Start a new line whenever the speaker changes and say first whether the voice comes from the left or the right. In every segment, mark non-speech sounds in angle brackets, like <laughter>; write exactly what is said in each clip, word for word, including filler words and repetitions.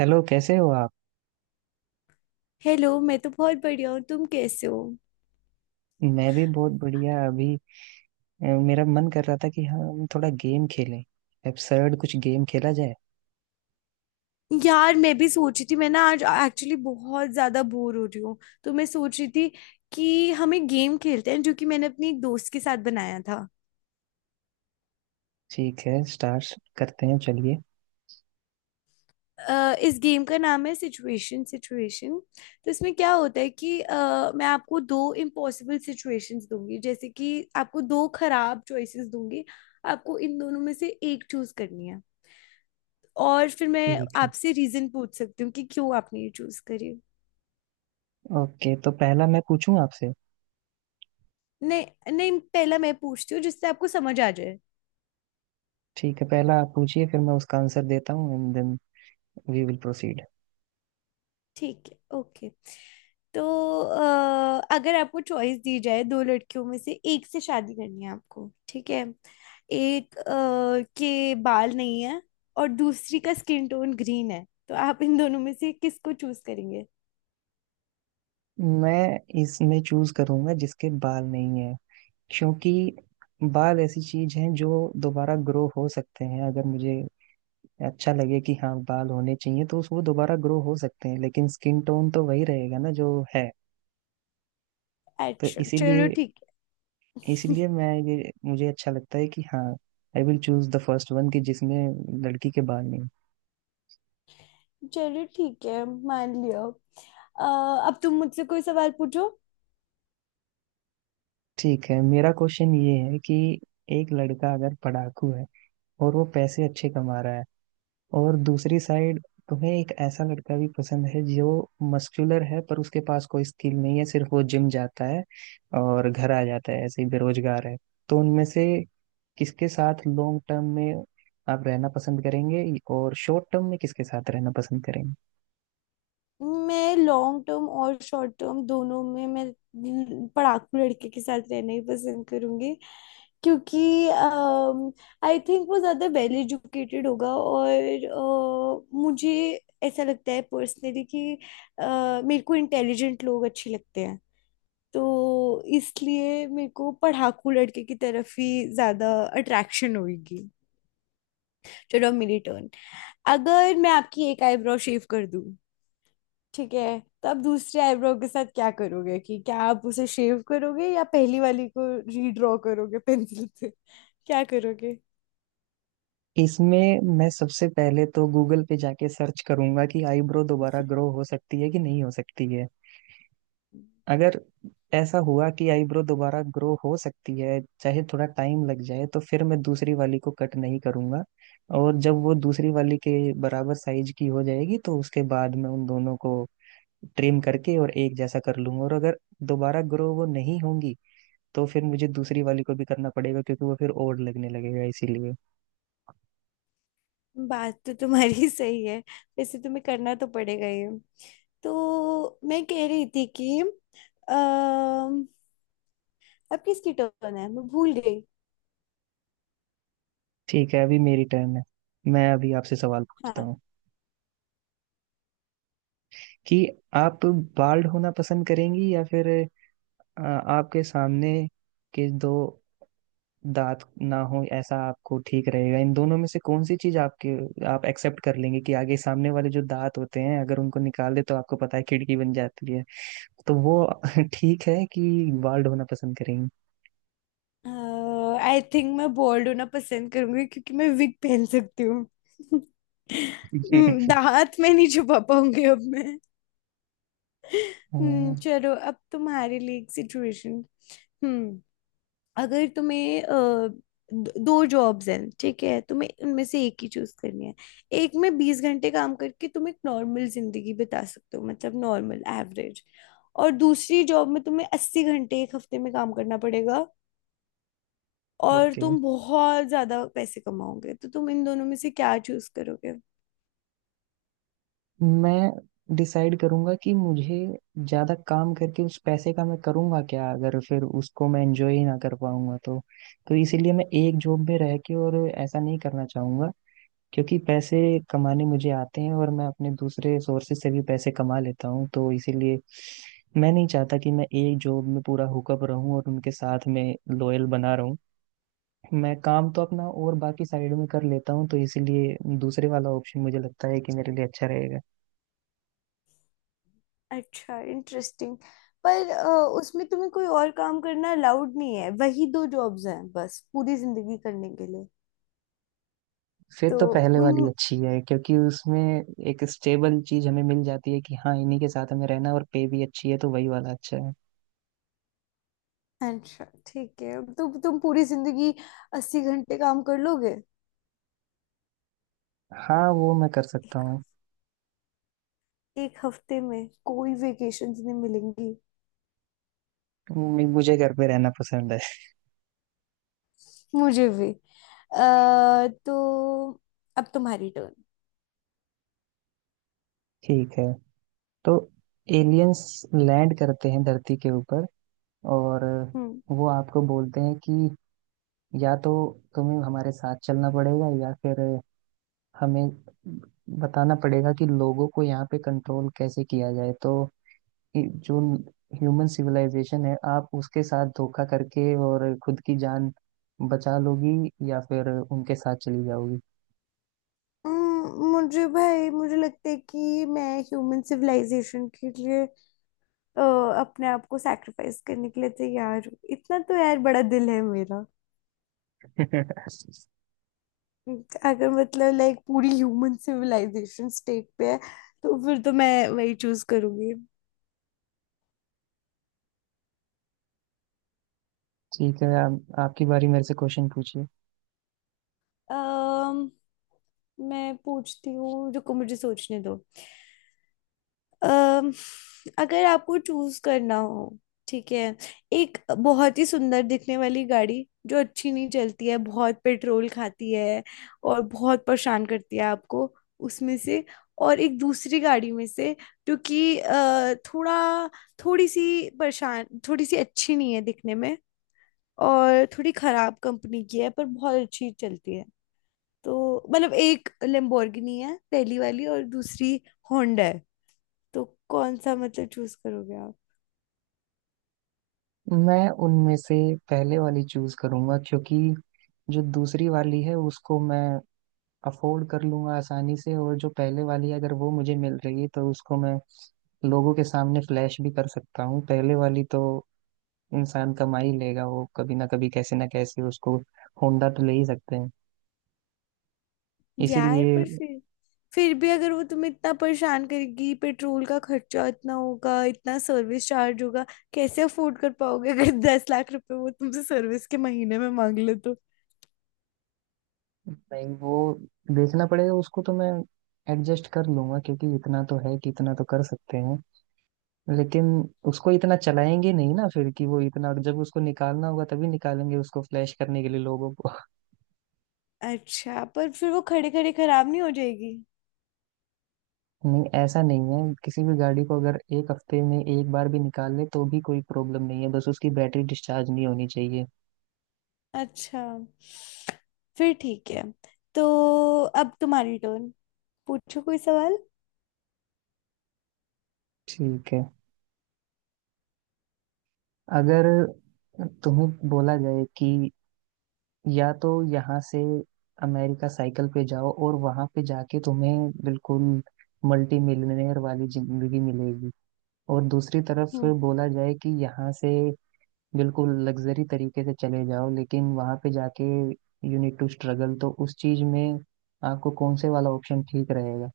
right: Hello कैसे हो आप।
left: हेलो। मैं तो बहुत बढ़िया हूँ, तुम कैसे हो?
right: मैं भी बहुत बढ़िया अभी। अ, मेरा मन कर रहा था कि हम थोड़ा गेम खेलें। एब्सर्ड कुछ गेम खेला जाए।
left: यार, मैं भी सोच रही थी। मैं ना आज एक्चुअली बहुत ज्यादा बोर हो रही हूँ, तो मैं सोच रही थी कि हम एक गेम खेलते हैं जो कि मैंने अपनी एक दोस्त के साथ बनाया था।
right: ठीक है, स्टार्ट करते हैं चलिए।
left: अ, इस गेम का नाम है सिचुएशन सिचुएशन। तो इसमें क्या होता है कि अ, मैं आपको दो इम्पॉसिबल सिचुएशंस दूंगी, जैसे कि आपको दो खराब चॉइसेस दूंगी। आपको इन दोनों में से एक चूज करनी है, और फिर मैं
right: ठीक है,
left: आपसे रीजन पूछ सकती हूँ कि क्यों आपने ये चूज करी।
right: ओके, तो पहला मैं पूछूं आपसे।
left: नहीं नहीं, पहला मैं पूछती हूँ जिससे आपको समझ आ जाए।
right: ठीक है, पहला आप पूछिए, फिर मैं उसका आंसर देता हूँ and then we will proceed.
left: ठीक है, ओके। तो अ, अगर आपको चॉइस दी जाए, दो लड़कियों में से एक से शादी करनी है आपको, ठीक है, एक अ, के बाल नहीं है और दूसरी का स्किन टोन ग्रीन है, तो आप इन दोनों में से किसको चूज करेंगे?
right: मैं इसमें चूज करूंगा जिसके बाल नहीं है, क्योंकि बाल ऐसी चीज है जो दोबारा ग्रो हो सकते हैं। अगर मुझे अच्छा लगे कि हाँ बाल होने चाहिए तो उस- वो दोबारा ग्रो हो सकते हैं, लेकिन स्किन टोन तो वही रहेगा ना जो है। तो
left: अच्छा, चलो
right: इसीलिए,
left: ठीक है।
right: इसीलिए
left: <laughs>
right: मैं ये मुझे अच्छा लगता है कि हाँ I will choose the first one, कि जिसमें लड़की के बाल नहीं।
left: चलो ठीक है, मान लिया। अ, अब तुम मुझसे कोई सवाल पूछो।
right: ठीक है, मेरा क्वेश्चन ये है कि एक लड़का अगर पढ़ाकू है और वो पैसे अच्छे कमा रहा है, और दूसरी साइड तुम्हें एक ऐसा लड़का भी पसंद है जो मस्कुलर है पर उसके पास कोई स्किल नहीं है, सिर्फ वो जिम जाता है और घर आ जाता है ऐसे ही बेरोजगार है। तो उनमें से किसके साथ लॉन्ग टर्म में आप रहना पसंद करेंगे, और शॉर्ट टर्म में किसके साथ रहना पसंद करेंगे।
left: मैं लॉन्ग टर्म और शॉर्ट टर्म दोनों में, मैं पढ़ाकू लड़के के साथ रहना ही पसंद करूंगी। क्योंकि आई थिंक वो ज़्यादा वेल एजुकेटेड होगा, और अ, मुझे ऐसा लगता है पर्सनली कि अ, मेरे को इंटेलिजेंट लोग अच्छे लगते हैं। तो इसलिए मेरे को पढ़ाकू लड़के की तरफ ही ज़्यादा अट्रैक्शन होगी। चलो, अब मेरी टर्न। अगर मैं आपकी एक आईब्रो शेव कर दूं, ठीक है, तो आप दूसरे आईब्रो के साथ क्या करोगे? कि क्या आप उसे शेव करोगे, या पहली वाली को रीड्रॉ करोगे पेंसिल से? क्या करोगे?
right: इसमें मैं सबसे पहले तो गूगल पे जाके सर्च करूंगा कि आईब्रो दोबारा ग्रो हो सकती है कि नहीं हो सकती है। अगर ऐसा हुआ कि आईब्रो दोबारा ग्रो हो सकती है, चाहे थोड़ा टाइम लग जाए, तो फिर मैं दूसरी वाली को कट नहीं करूंगा। और जब वो दूसरी वाली के बराबर साइज की हो जाएगी तो उसके बाद मैं उन दोनों को ट्रिम करके और एक जैसा कर लूंगा। और अगर दोबारा ग्रो वो नहीं होंगी तो फिर मुझे दूसरी वाली को भी करना पड़ेगा, क्योंकि वो फिर और लगने लगेगा, इसीलिए।
left: बात तो तुम्हारी <laughs> सही है। वैसे तुम्हें करना तो पड़ेगा ये। तो मैं कह रही थी कि अम, अब किसकी टर्न है, मैं भूल गई।
right: ठीक है, अभी मेरी टर्न है। मैं अभी आपसे सवाल पूछता
left: हाँ,
right: हूँ कि आप बाल्ड होना पसंद करेंगी, या फिर आ, आपके सामने के दो दांत ना हो, ऐसा आपको ठीक रहेगा? इन दोनों में से कौन सी चीज आपके, आप एक्सेप्ट कर लेंगे कि आगे सामने वाले जो दांत होते हैं अगर उनको निकाल दे तो आपको पता है खिड़की बन जाती है। तो वो <laughs> ठीक है कि बाल्ड होना पसंद
left: आई थिंक मैं बोल्ड होना पसंद करूंगी, क्योंकि मैं विग पहन सकती हूँ। <laughs> हम्म,
right: करेंगे? <laughs>
left: दांत में नहीं छुपा पाऊंगी अब मैं। हम्म, चलो अब तुम्हारे लिए एक सिचुएशन। हम्म। अगर तुम्हें अ, द- दो जॉब्स हैं, ठीक है, तुम्हें उनमें से एक ही चूज करनी है। एक में बीस घंटे काम करके तुम एक नॉर्मल जिंदगी बिता सकते हो, मतलब नॉर्मल एवरेज। और दूसरी जॉब में तुम्हें अस्सी घंटे एक हफ्ते में काम करना पड़ेगा, और
right: ओके,
left: तुम बहुत ज्यादा पैसे कमाओगे। तो तुम इन दोनों में से क्या चूज करोगे?
right: मैं डिसाइड करूंगा कि मुझे ज्यादा काम करके उस पैसे का मैं करूंगा क्या, अगर फिर उसको मैं एंजॉय ही ना कर पाऊंगा तो। तो इसीलिए मैं एक जॉब में रह के और ऐसा नहीं करना चाहूंगा, क्योंकि पैसे कमाने मुझे आते हैं और मैं अपने दूसरे सोर्सेज से भी पैसे कमा लेता हूँ। तो इसीलिए मैं नहीं चाहता कि मैं एक जॉब में पूरा हुकअप रहूं और उनके साथ में लॉयल बना रहूं। मैं काम तो अपना और बाकी साइड में कर लेता हूँ, तो इसीलिए दूसरे वाला ऑप्शन मुझे लगता है कि मेरे लिए अच्छा रहेगा।
left: अच्छा, इंटरेस्टिंग। पर अ, उसमें तुम्हें कोई और काम करना अलाउड नहीं है, वही दो जॉब्स हैं बस पूरी जिंदगी करने के लिए।
right: फिर
left: तो
right: तो पहले वाली
left: उन
right: अच्छी है, क्योंकि उसमें एक स्टेबल चीज हमें मिल जाती है कि हाँ इन्हीं के साथ हमें रहना है, और पे भी अच्छी है तो वही वाला अच्छा है।
left: अच्छा, ठीक है। तो तुम पूरी जिंदगी अस्सी घंटे काम कर लोगे?
right: हाँ, वो मैं कर सकता
left: एक,
right: हूँ।
left: एक हफ्ते में कोई वेकेशंस नहीं मिलेंगी।
right: मुझे घर पे रहना पसंद है।
left: मुझे भी। अ, तो अब तुम्हारी टर्न।
right: ठीक है, तो एलियंस लैंड करते हैं धरती के ऊपर, और
left: हम्म।
right: वो आपको बोलते हैं कि या तो तुम्हें हमारे साथ चलना पड़ेगा, या फिर हमें बताना पड़ेगा कि लोगों को यहाँ पे कंट्रोल कैसे किया जाए। तो ये जो ह्यूमन सिविलाइजेशन है, आप उसके साथ धोखा करके और खुद की जान बचा लोगी, या फिर उनके साथ चली जाओगी?
left: हम्म, मुझे, भाई मुझे लगता है कि मैं ह्यूमन सिविलाइजेशन के लिए अ, अपने आप को सैक्रिफाइस करने के लिए तैयार हूँ। इतना तो यार बड़ा दिल है मेरा।
right: <laughs>
left: अगर मतलब लाइक पूरी ह्यूमन सिविलाइजेशन स्टेट पे है, तो फिर तो मैं वही चूज करूंगी।
right: ठीक है, आप, आपकी बारी, मेरे से क्वेश्चन पूछिए।
left: अम्म, मैं पूछती हूँ, रुको मुझे सोचने दो। अम, अगर आपको चूज करना हो, ठीक है, एक बहुत ही सुंदर दिखने वाली गाड़ी जो अच्छी नहीं चलती है, बहुत पेट्रोल खाती है और बहुत परेशान करती है आपको, उसमें से और एक दूसरी गाड़ी में से, जो कि अ, थोड़ा थोड़ी सी परेशान, थोड़ी सी अच्छी नहीं है दिखने में और थोड़ी खराब कंपनी की है, पर बहुत अच्छी चलती है। तो मतलब एक लेम्बोर्गिनी है पहली वाली और दूसरी होंडा है। तो कौन सा, मतलब, चूज करोगे आप?
right: मैं उनमें से पहले वाली चूज करूंगा, क्योंकि जो दूसरी वाली है उसको मैं अफोर्ड कर लूंगा आसानी से, और जो पहले वाली है अगर वो मुझे मिल रही है तो उसको मैं लोगों के सामने फ्लैश भी कर सकता हूँ। पहले वाली तो इंसान कमा ही लेगा वो कभी ना कभी, कैसे ना कैसे उसको। होंडा तो ले ही सकते हैं
left: यार,
right: इसीलिए।
left: पर फिर फिर भी अगर वो तुम्हें इतना परेशान करेगी, पेट्रोल का खर्चा इतना होगा, इतना सर्विस चार्ज होगा, कैसे अफोर्ड कर पाओगे अगर <laughs> दस लाख रुपए वो तुमसे सर्विस के महीने में मांग ले तो?
right: नहीं, वो देखना पड़ेगा, उसको तो मैं एडजस्ट कर लूंगा, क्योंकि इतना तो है कि इतना तो कर सकते हैं। लेकिन उसको इतना चलाएंगे नहीं ना फिर, कि वो इतना जब उसको निकालना होगा तभी निकालेंगे, उसको फ्लैश करने के लिए लोगों को।
left: अच्छा, पर फिर वो खड़े खड़े खराब नहीं हो जाएगी?
right: <laughs> नहीं, ऐसा नहीं है, किसी भी गाड़ी को अगर एक हफ्ते में एक बार भी निकाल ले तो भी कोई प्रॉब्लम नहीं है, बस उसकी बैटरी डिस्चार्ज नहीं होनी चाहिए।
left: अच्छा, फिर ठीक है। तो अब तुम्हारी टर्न, पूछो कोई सवाल।
right: ठीक है, अगर तुम्हें बोला जाए कि या तो यहाँ से अमेरिका साइकिल पे जाओ और वहां पे जाके तुम्हें बिल्कुल मल्टी मिलियनेयर वाली जिंदगी मिलेगी, और दूसरी तरफ
left: हम्म।
right: बोला जाए कि यहाँ से बिल्कुल लग्जरी तरीके से चले जाओ लेकिन वहां पे जाके यू नीड टू स्ट्रगल, तो उस चीज में आपको कौन से वाला ऑप्शन ठीक रहेगा?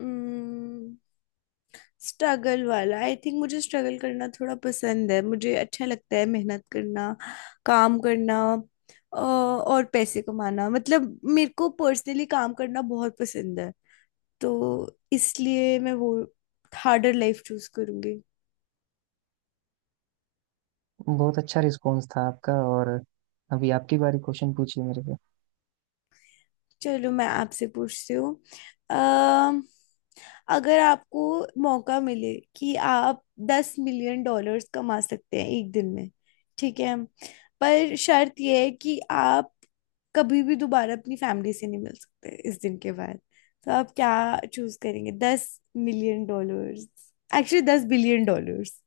left: हम्म, स्ट्रगल वाला। आई थिंक मुझे स्ट्रगल करना थोड़ा पसंद है, मुझे अच्छा लगता है मेहनत करना, काम करना अ, और पैसे कमाना। मतलब मेरे को पर्सनली काम करना बहुत पसंद है, तो इसलिए मैं वो हार्डर लाइफ चूज करूंगी।
right: बहुत अच्छा रिस्पॉन्स था आपका, और अभी आपकी बारी, क्वेश्चन पूछिए मेरे से।
left: चलो मैं आपसे पूछती हूँ। अम, अगर आपको मौका मिले कि आप दस मिलियन डॉलर्स कमा सकते हैं एक दिन में, ठीक है, पर शर्त यह है कि आप कभी भी दोबारा अपनी फैमिली से नहीं मिल सकते इस दिन के बाद। तो आप क्या चूज करेंगे? दस मिलियन डॉलर्स, एक्चुअली दस बिलियन डॉलर्स।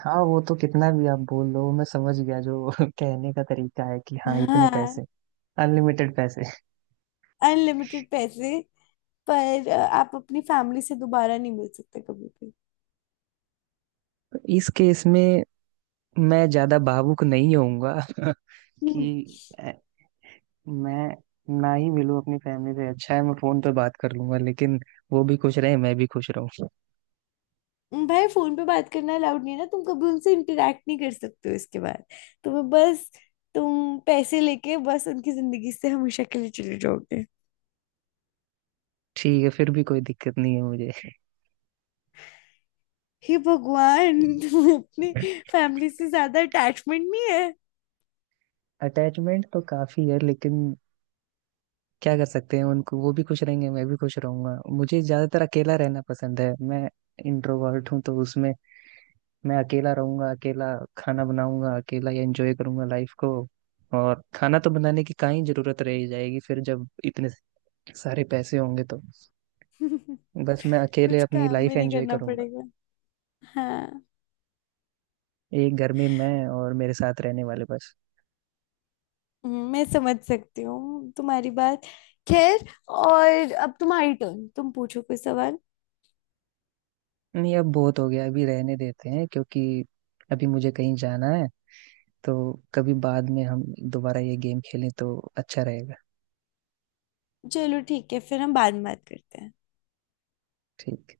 right: हाँ, वो तो कितना भी आप बोल लो, मैं समझ गया जो <laughs> कहने का तरीका है कि हाँ इतने
left: हाँ,
right: पैसे, अनलिमिटेड पैसे।
left: अनलिमिटेड पैसे। पर अ, आप अपनी फैमिली से दोबारा नहीं मिल सकते कभी भी।
right: इस केस में मैं ज्यादा भावुक नहीं होऊंगा <laughs> कि
left: हम्म।
right: मैं ना ही मिलूँ अपनी फैमिली से अच्छा है, मैं फोन पे बात कर लूंगा, लेकिन वो भी खुश रहे मैं भी खुश रहूँ।
left: भाई, फोन पे बात करना अलाउड नहीं है ना, तुम कभी उनसे इंटरेक्ट नहीं कर सकते हो इसके बाद। तुम्हें बस, तुम पैसे लेके बस उनकी जिंदगी से हमेशा के लिए चले जाओगे।
right: ठीक है, फिर भी कोई दिक्कत नहीं है मुझे।
left: हे भगवान, तुम्हें अपनी फैमिली से ज्यादा अटैचमेंट नहीं है?
right: अटैचमेंट तो काफी है, लेकिन क्या कर सकते हैं, उनको वो भी खुश रहेंगे मैं भी खुश रहूंगा। मुझे ज्यादातर अकेला रहना पसंद है, मैं इंट्रोवर्ट हूँ, तो उसमें मैं अकेला रहूंगा, अकेला खाना बनाऊंगा, अकेला एंजॉय करूंगा लाइफ को। और खाना तो बनाने की कहाँ ही जरूरत रह जाएगी फिर, जब इतने सारे पैसे होंगे तो।
left: <laughs>
right: बस मैं अकेले
left: कुछ
right: अपनी
left: काम
right: लाइफ
left: भी नहीं
right: एंजॉय
left: करना
right: करूंगा,
left: पड़ेगा। हाँ।
right: एक घर में मैं और मेरे साथ रहने वाले बस।
left: हम्म, मैं समझ सकती हूँ तुम्हारी बात। खैर, और अब तुम्हारी टर्न, तुम पूछो कोई सवाल।
right: नहीं, अब बहुत हो गया, अभी रहने देते हैं, क्योंकि अभी मुझे कहीं जाना है। तो कभी बाद में हम दोबारा ये गेम खेलें तो अच्छा रहेगा।
left: चलो ठीक है, फिर हम बाद में बात करते हैं।
right: ठीक।